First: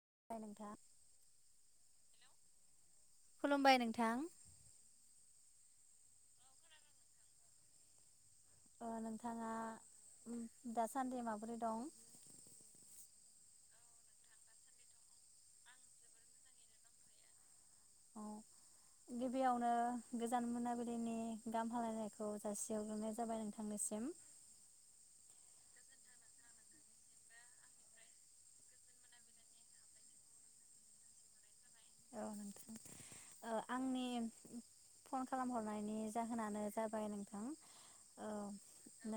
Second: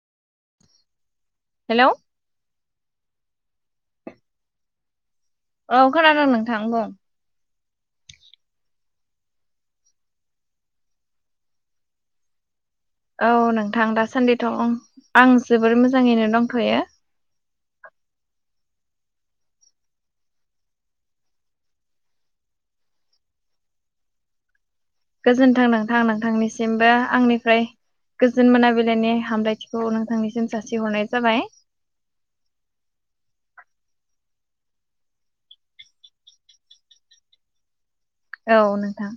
[unintelligible] हेल'। खुलुमबाय नोंथां। औ खोनादों नोंथां बुं। ओ नोंथाङा ओम दासान्दि माबोरै दं? औ नोंथां दासान्दिथ' ओं आं जोबोर मोजाङैनो दंथ'यो। औ गिबियावनो गोजान मोनाबिलिनि गाहाम हालायनायखौ जासिग्रोनाय जाबाय नोंथांनिसिम। गोजोन्थों नोंथां नोंथांनिसिमबो आंनिफ्राय गोजोन मोनाबिलिनि हामलायथिखौ नोंथांनिसिम जासिहरनाय जाबाय। औ ओ नोंथां आंनि फन खालामहरनायनि जाहोनानो जाबाय नोंथां औ नोंथां।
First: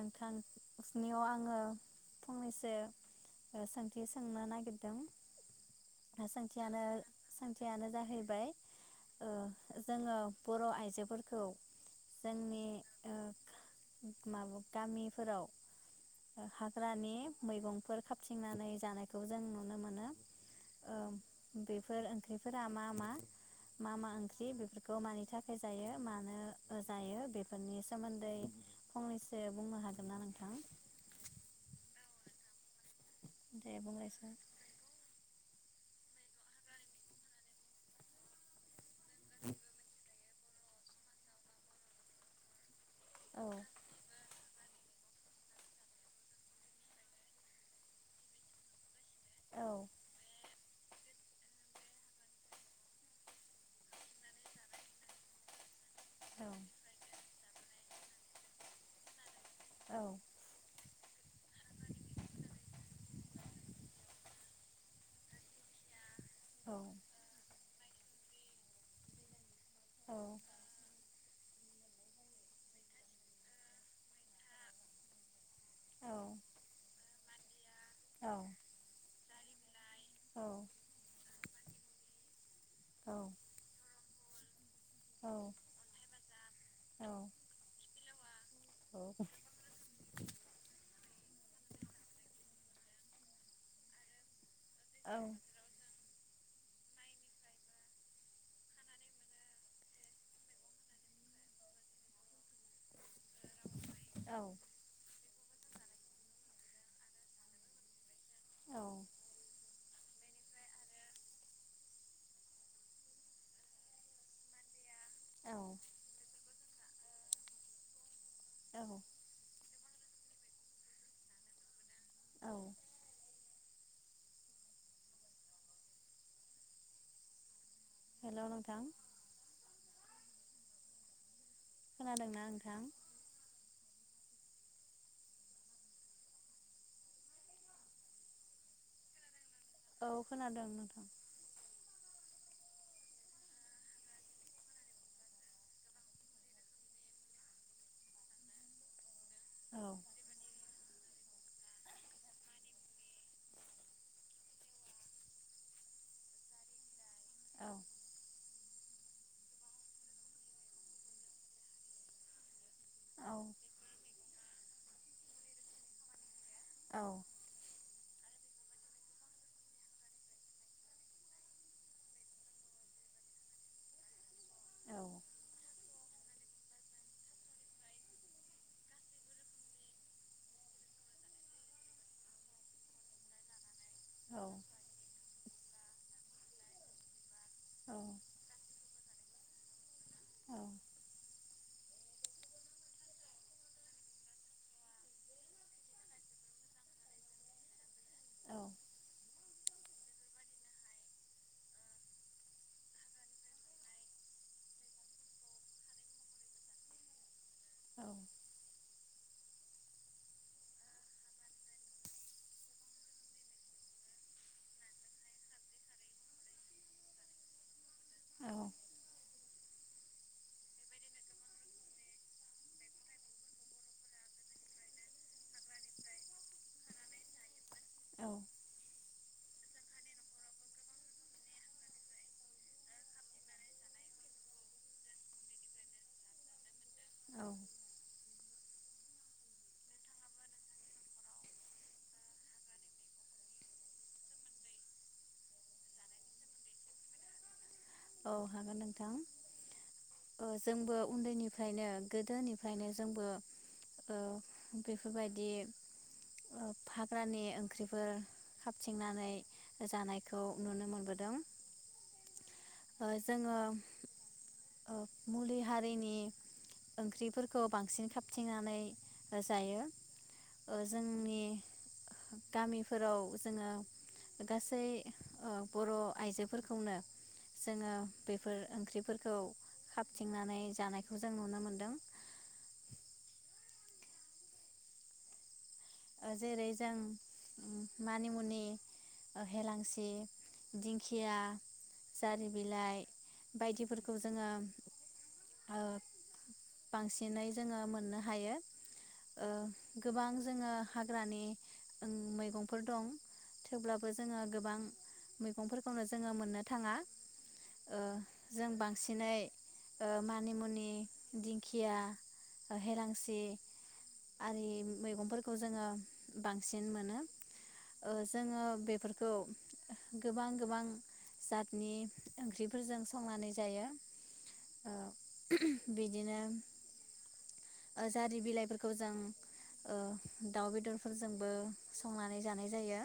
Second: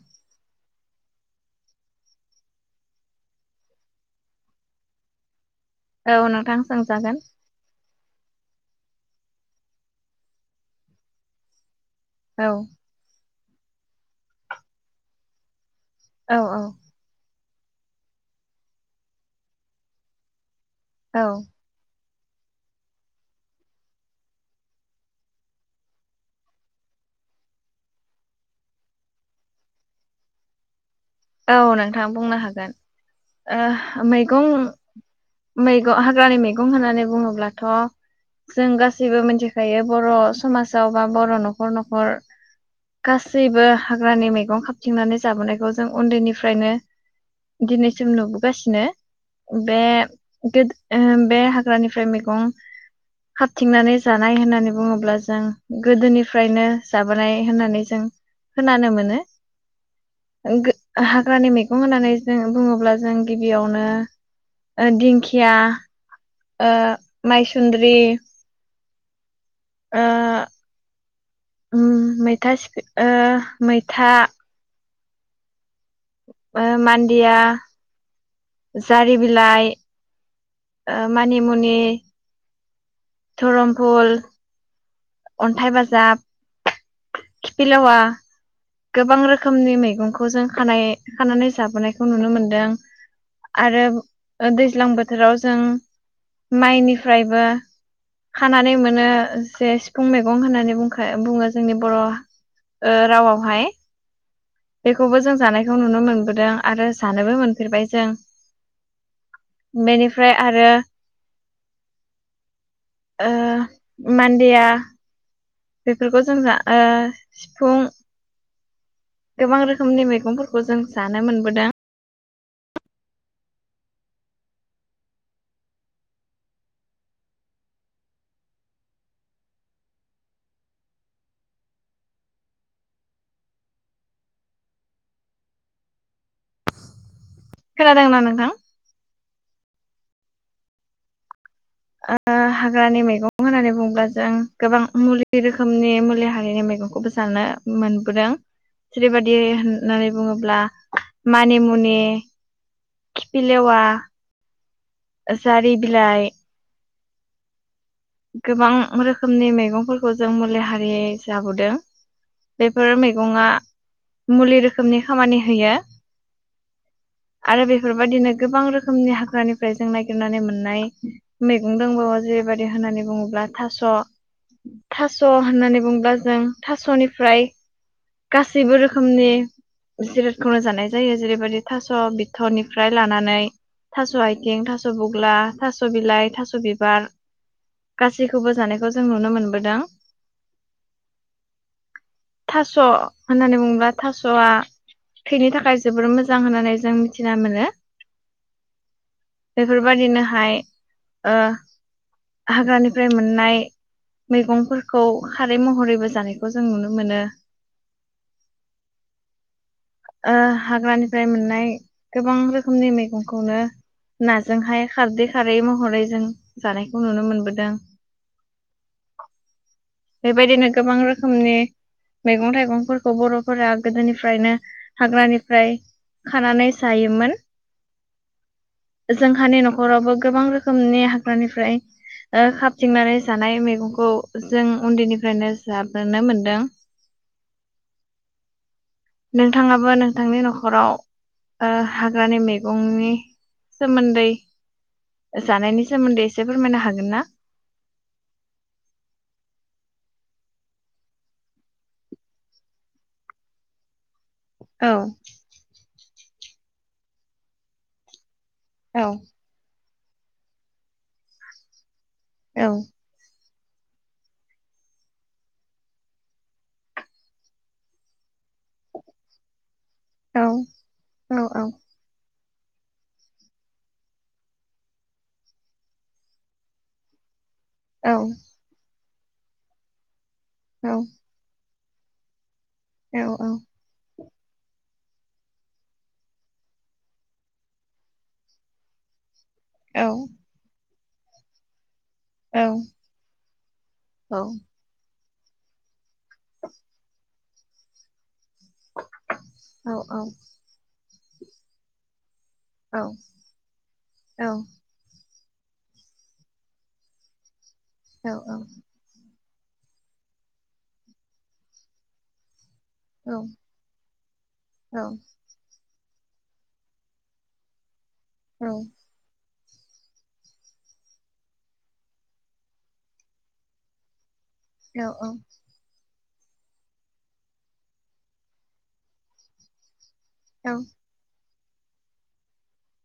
स्नियाव आङो फंनैसो ओ सोंथि सोंनो नागिरदों। औ नोंथां सोंथियानो सोंजागोन। जाहैबाय ओ जोङो बर' आइजोफोरखौ औ। जोंनि ओ माबा गामिफोराव औ औ हाग्रानि मैगंफोर खाबथिंनानै जानायखौ जों नुनो मोनो। ओ औ। [unintelligible] ओंख्रिफोरा मा मा मा मा ओंख्रि बेफोरखौ मानि थाखाय जायो मानो जायो बेफोरनि सोमोन्दै फंनैसो बुंनो हागोनना नोंथां? औ नोंथां बुंनो हागोन। दे ओ बुंलायसाय मैगं मैगं हाग्रानि मैगं होननानै बुङोब्लाथ' जों गासैबो मिथिखायो बर' समाजाव बा बर' न'खर न'खर औ गासैबो हाग्रानि मैगं खाबथिंनानै जाबोनायखौ जों उन्दैनिफ्रायनो दिनैसिम नुबोगासिनो। औ बे बे ओ बे हाग्रानिफ्राय मैगं हाबथिंनानै जानाय होननानै बुङोब्ला जों औ गोदोनिफ्रायनो जाबो नाय होननानै जों खोनानो मोनो। औ। [unintelligible] हाग्रानि मैगं होननानै जों बुङोब्ला जों गिबियावनो ओ दिंखिया ओ औ मायस सुन्द्रि औ। उम मैथा सिख ओ मैथा ओ मानदिया औ। जारि बिलाइ ओ मानिमुनि धरमफुल अन्थाइ बाजाब खिफि लेवा गोबां रोखोमनि मैगंखौ जों खानाय खानानै जाबोनायखौ नुनो मोनदों आरो ओ दैज्लां बोथोराव जों माइनिफ्रायबो खानानै मोनो जे सिफुं मैगं होननानै बुंखा बुङो जोंनि बर' ओ रावाव हाय औ। बेखौबो जों जानायखौ नुनो मोनबोदों आरो जानोबो मोनफेरबाय जों बेनिफ्राय आरो ओ मान्देया बेफोरखौ जों जा ओ सिफुं औ। गोबां रोखोमनि मैगंफोरखौ जों जानो मोनबोदों। औ हेल' नोंथां। खोनादोंना नोंथां? खोनादोंना नोंथां? औ खोनादों नोंथां। ओ हाग्रानि मैगं होननानै बुङोब्ला जों गोबां मुलि रोखोमनि मुलि हारिनि मैगंखौबो जानो मोनबोदों जेरै बा दि औ होननानै बुङोब्ला मानिमुनि, खिफिलेवा, जारि बिलाइ औ गोबां रोखोमनि मैगंफोरखौ जों मुलि हारि जाबोदों बेफोर औ मैगंआ मुलि रोखोमनि खामानि होयो। औ आरो बेफोर बायदिनो गोबां रोखोमनि हाग्रानिफ्राय जों नागिरनानै मोननाय मैगं दंबावो जेरैबादि होननानै बुङोब्ला थास' औ थास' होननानै बुङोब्ला जों थास'निफ्राय गासैबो रोखोमनि जिरादखौनो जानाय जायो जेरैबायदि थास' बिथ'निफ्राय लानानै थास' औ आथिं, थास' बुग्ला, थास' बिलाइ, थास' बिबार गासैखौबो जानायखौ जों नुनो मोनबोदों थास' होननानै बुङोब्ला थास'आ थैनि थाखाय जोबोर मोजां होननानै जों मिथिना मोनो। औ। बेफोरबादिनोहाय ओ हाग्रानिफ्राय मोननाय मैगंफोरखौ खारै महरैबो जानायखौ जों नुनो मोनो। ओ हाग्रानिफ्राय मोननाय गोबां रोखोमनि मैगंखौनो नाजोंहाय खारदै खारै महरै जों जानायखौ नुनो मोनबोदों। औ। [inaudible] बेबायदिनो गोबां रोखोमनि मैगं थाइगंफोरखौ बर'फोरा गोदोनिफ्रायनो हाग्रानिफ्राय खानानै जायोमोन। औ। जोंहानि न'खरावबो गोबां रोखोमनि हाग्रानिफ्राय ओ खाबथिंनानै जानाय मैगंखौ जों उन्दैनिफ्रायनो जाबोनो मोनदों। औ नोंथाङाबो नोंथांनि न'खराव ओ हाग्रानि मैगंनि सोमोन्दै जानायनि सोमोन्दै एसे फोरमायनो हागोन ना? औ हागोन नोंथां। ओ जोंबो उन्दैनिफ्रायनो गोदोनिफ्रायनो जोंबो ओ औ बेफोरबायदि फाग्रानि ओंख्रिफोर औ खाबथिंनानै जानायखौ नुनो मोनबोदों। औ। जोङो मुलि हारिनि ओंख्रिफोरखौ बांसिन खाबथिंनानै जायो। औ औ जोंनि औ गामिफोराव जोङो गासै बर' आइजोफोरखौनो जोङो औ बेफोर ओंख्रिफोरखौ [inaudible] खाबथिंनानै औ जानायखौ जों नुनो मोन्दों। औ औ। जेरै जों मानि मुनि औ हेेलांसि, दिं खिया। जारि औ बिलाइ बायदिफोरखौ औ जोङो बांसिनै जोङो मोननो हायो। गोबां औ जोङो। हाग्रानि मै गंफोर दं थेवब्लाबो जोङो गोबां मैगंफोरखौनो जोङो मोननो थाङा। जों बांसिनै मानि मुनि दिंखिया हेलांसि आरि मैगंफोरखौ जोङो बांसिन मोनो। जोङो बेफोरखौ गोबां गोबां जातनि ओंख्रिफोरजों संनानै जायो। ओ औ औ। बिदिनो। जारि बिलाइफोरखौ जों ओ दाउ बेदरफोरजोंबो संनानै जानाय जायो।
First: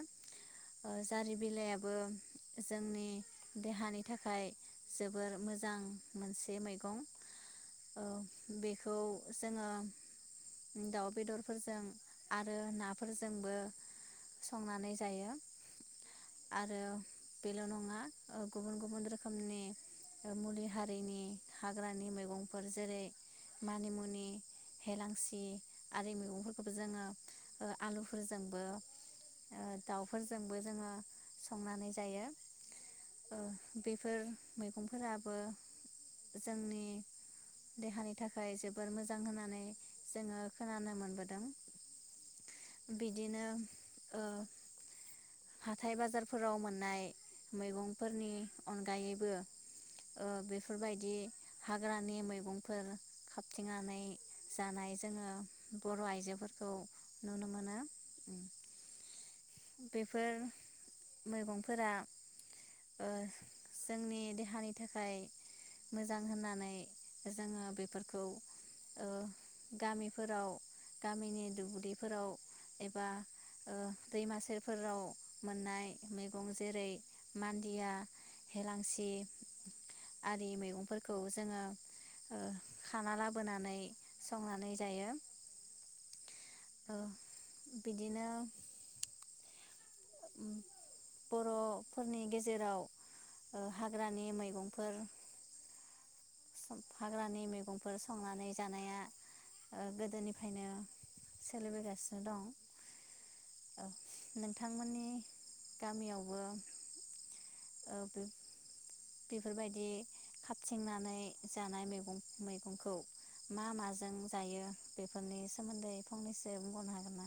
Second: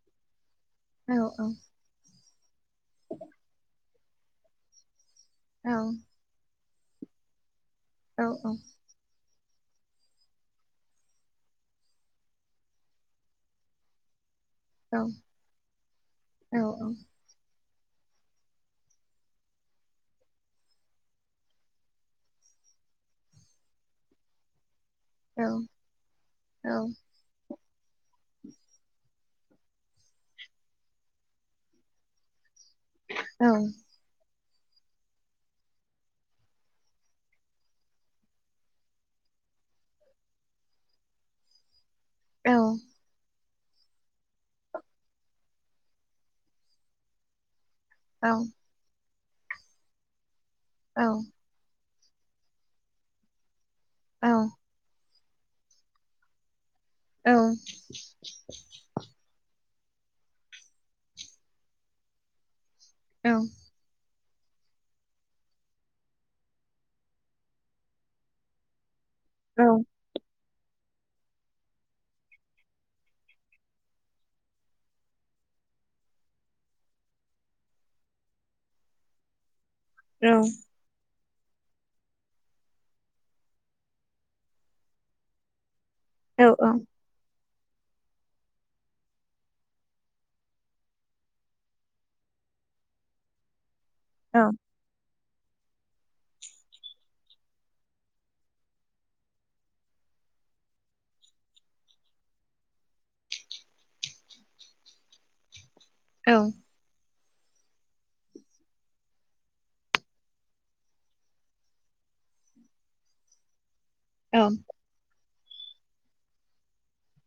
जारि बिलाइबो [unintelligible] देहानि थाखाय जोबोद जोबोर मोजां मोनसे मैगं। [unintelligible] ओ बेखौ जोङो दाउ बेदरफोरजों आरो नाफोरजोंबो। संनानै जायो आरो बेल' नङा। [unintelligible] गुबुन गुबुन रोखोमनि मुलि हारिनि हाग्रानि मैगंफोर जेरै मानिमुनि हेेलांसि आरो मैगंफोरखौबो जोङो ओ आलुफोरजोंबो। ओ दाउफोरजोंबो जोङो संनानै जायो। ओ बेफोर मैगंफोराबो जोंनि देहानि थाखाय जोबोद जोबोर मोजां होननानै जोङो खोनानो मोनबोदों। बिदिनो ओ हाथाय बाजारफोराव मोननाय। मैगंफोरनि अनगायै ओ ओ बे बेफोरबायदि हा हाग्रानि मैगंफोर। खांथिंनानै जानाय जोङो बर' आइजोफोरखौ औ। नुनो मोनो बेफोर मैगंफोरा ओ औ। जोंनि देहानि थाखाय मोजां होननानै जोङो बेफोर खौ। ओ गामिफोराव गामिनि दुब्लिफोराव एबा ओ दैमा सेेरफोराव मोननाय मैगं जेरै मान्दिया हेेलांसि आरि मैगंफोर। खौ जोङो ओ खाना लाबोनानै संनानै जायो। औ औ। ओ बिदिनो बर'फोरनि गेजेराव ओ हाग्रानि मैगंफोर। हाग्रानि मैगंफोर संनानै जानाया ओ गोदोनिफ्रायनो सोलिबोगासिनो दं औ नोंथांमोननि गामियावबो औ ओ बेफोरबायदि खाबथिंनानै जानाय मैगं मैगंखौ मा मा जों जों औ औ जायो बे फोरनि सोमोन्दै फंनैसो बुंबावनो हागोन ना?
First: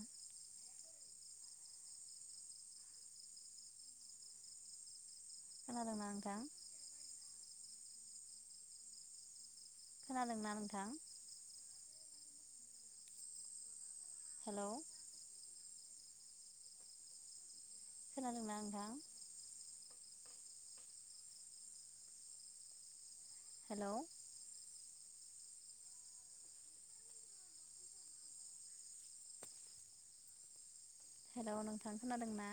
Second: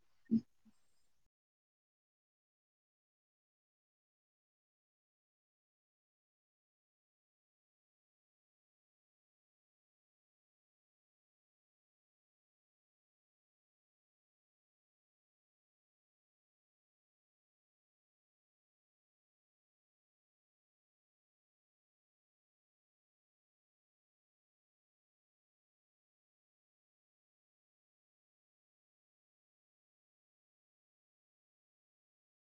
खोनादोंना नोंथां? खोनादोंना नोंथां? हेल' खोनादोंना नोंथां? हेल' हेल' नोंथां खोनादों ना?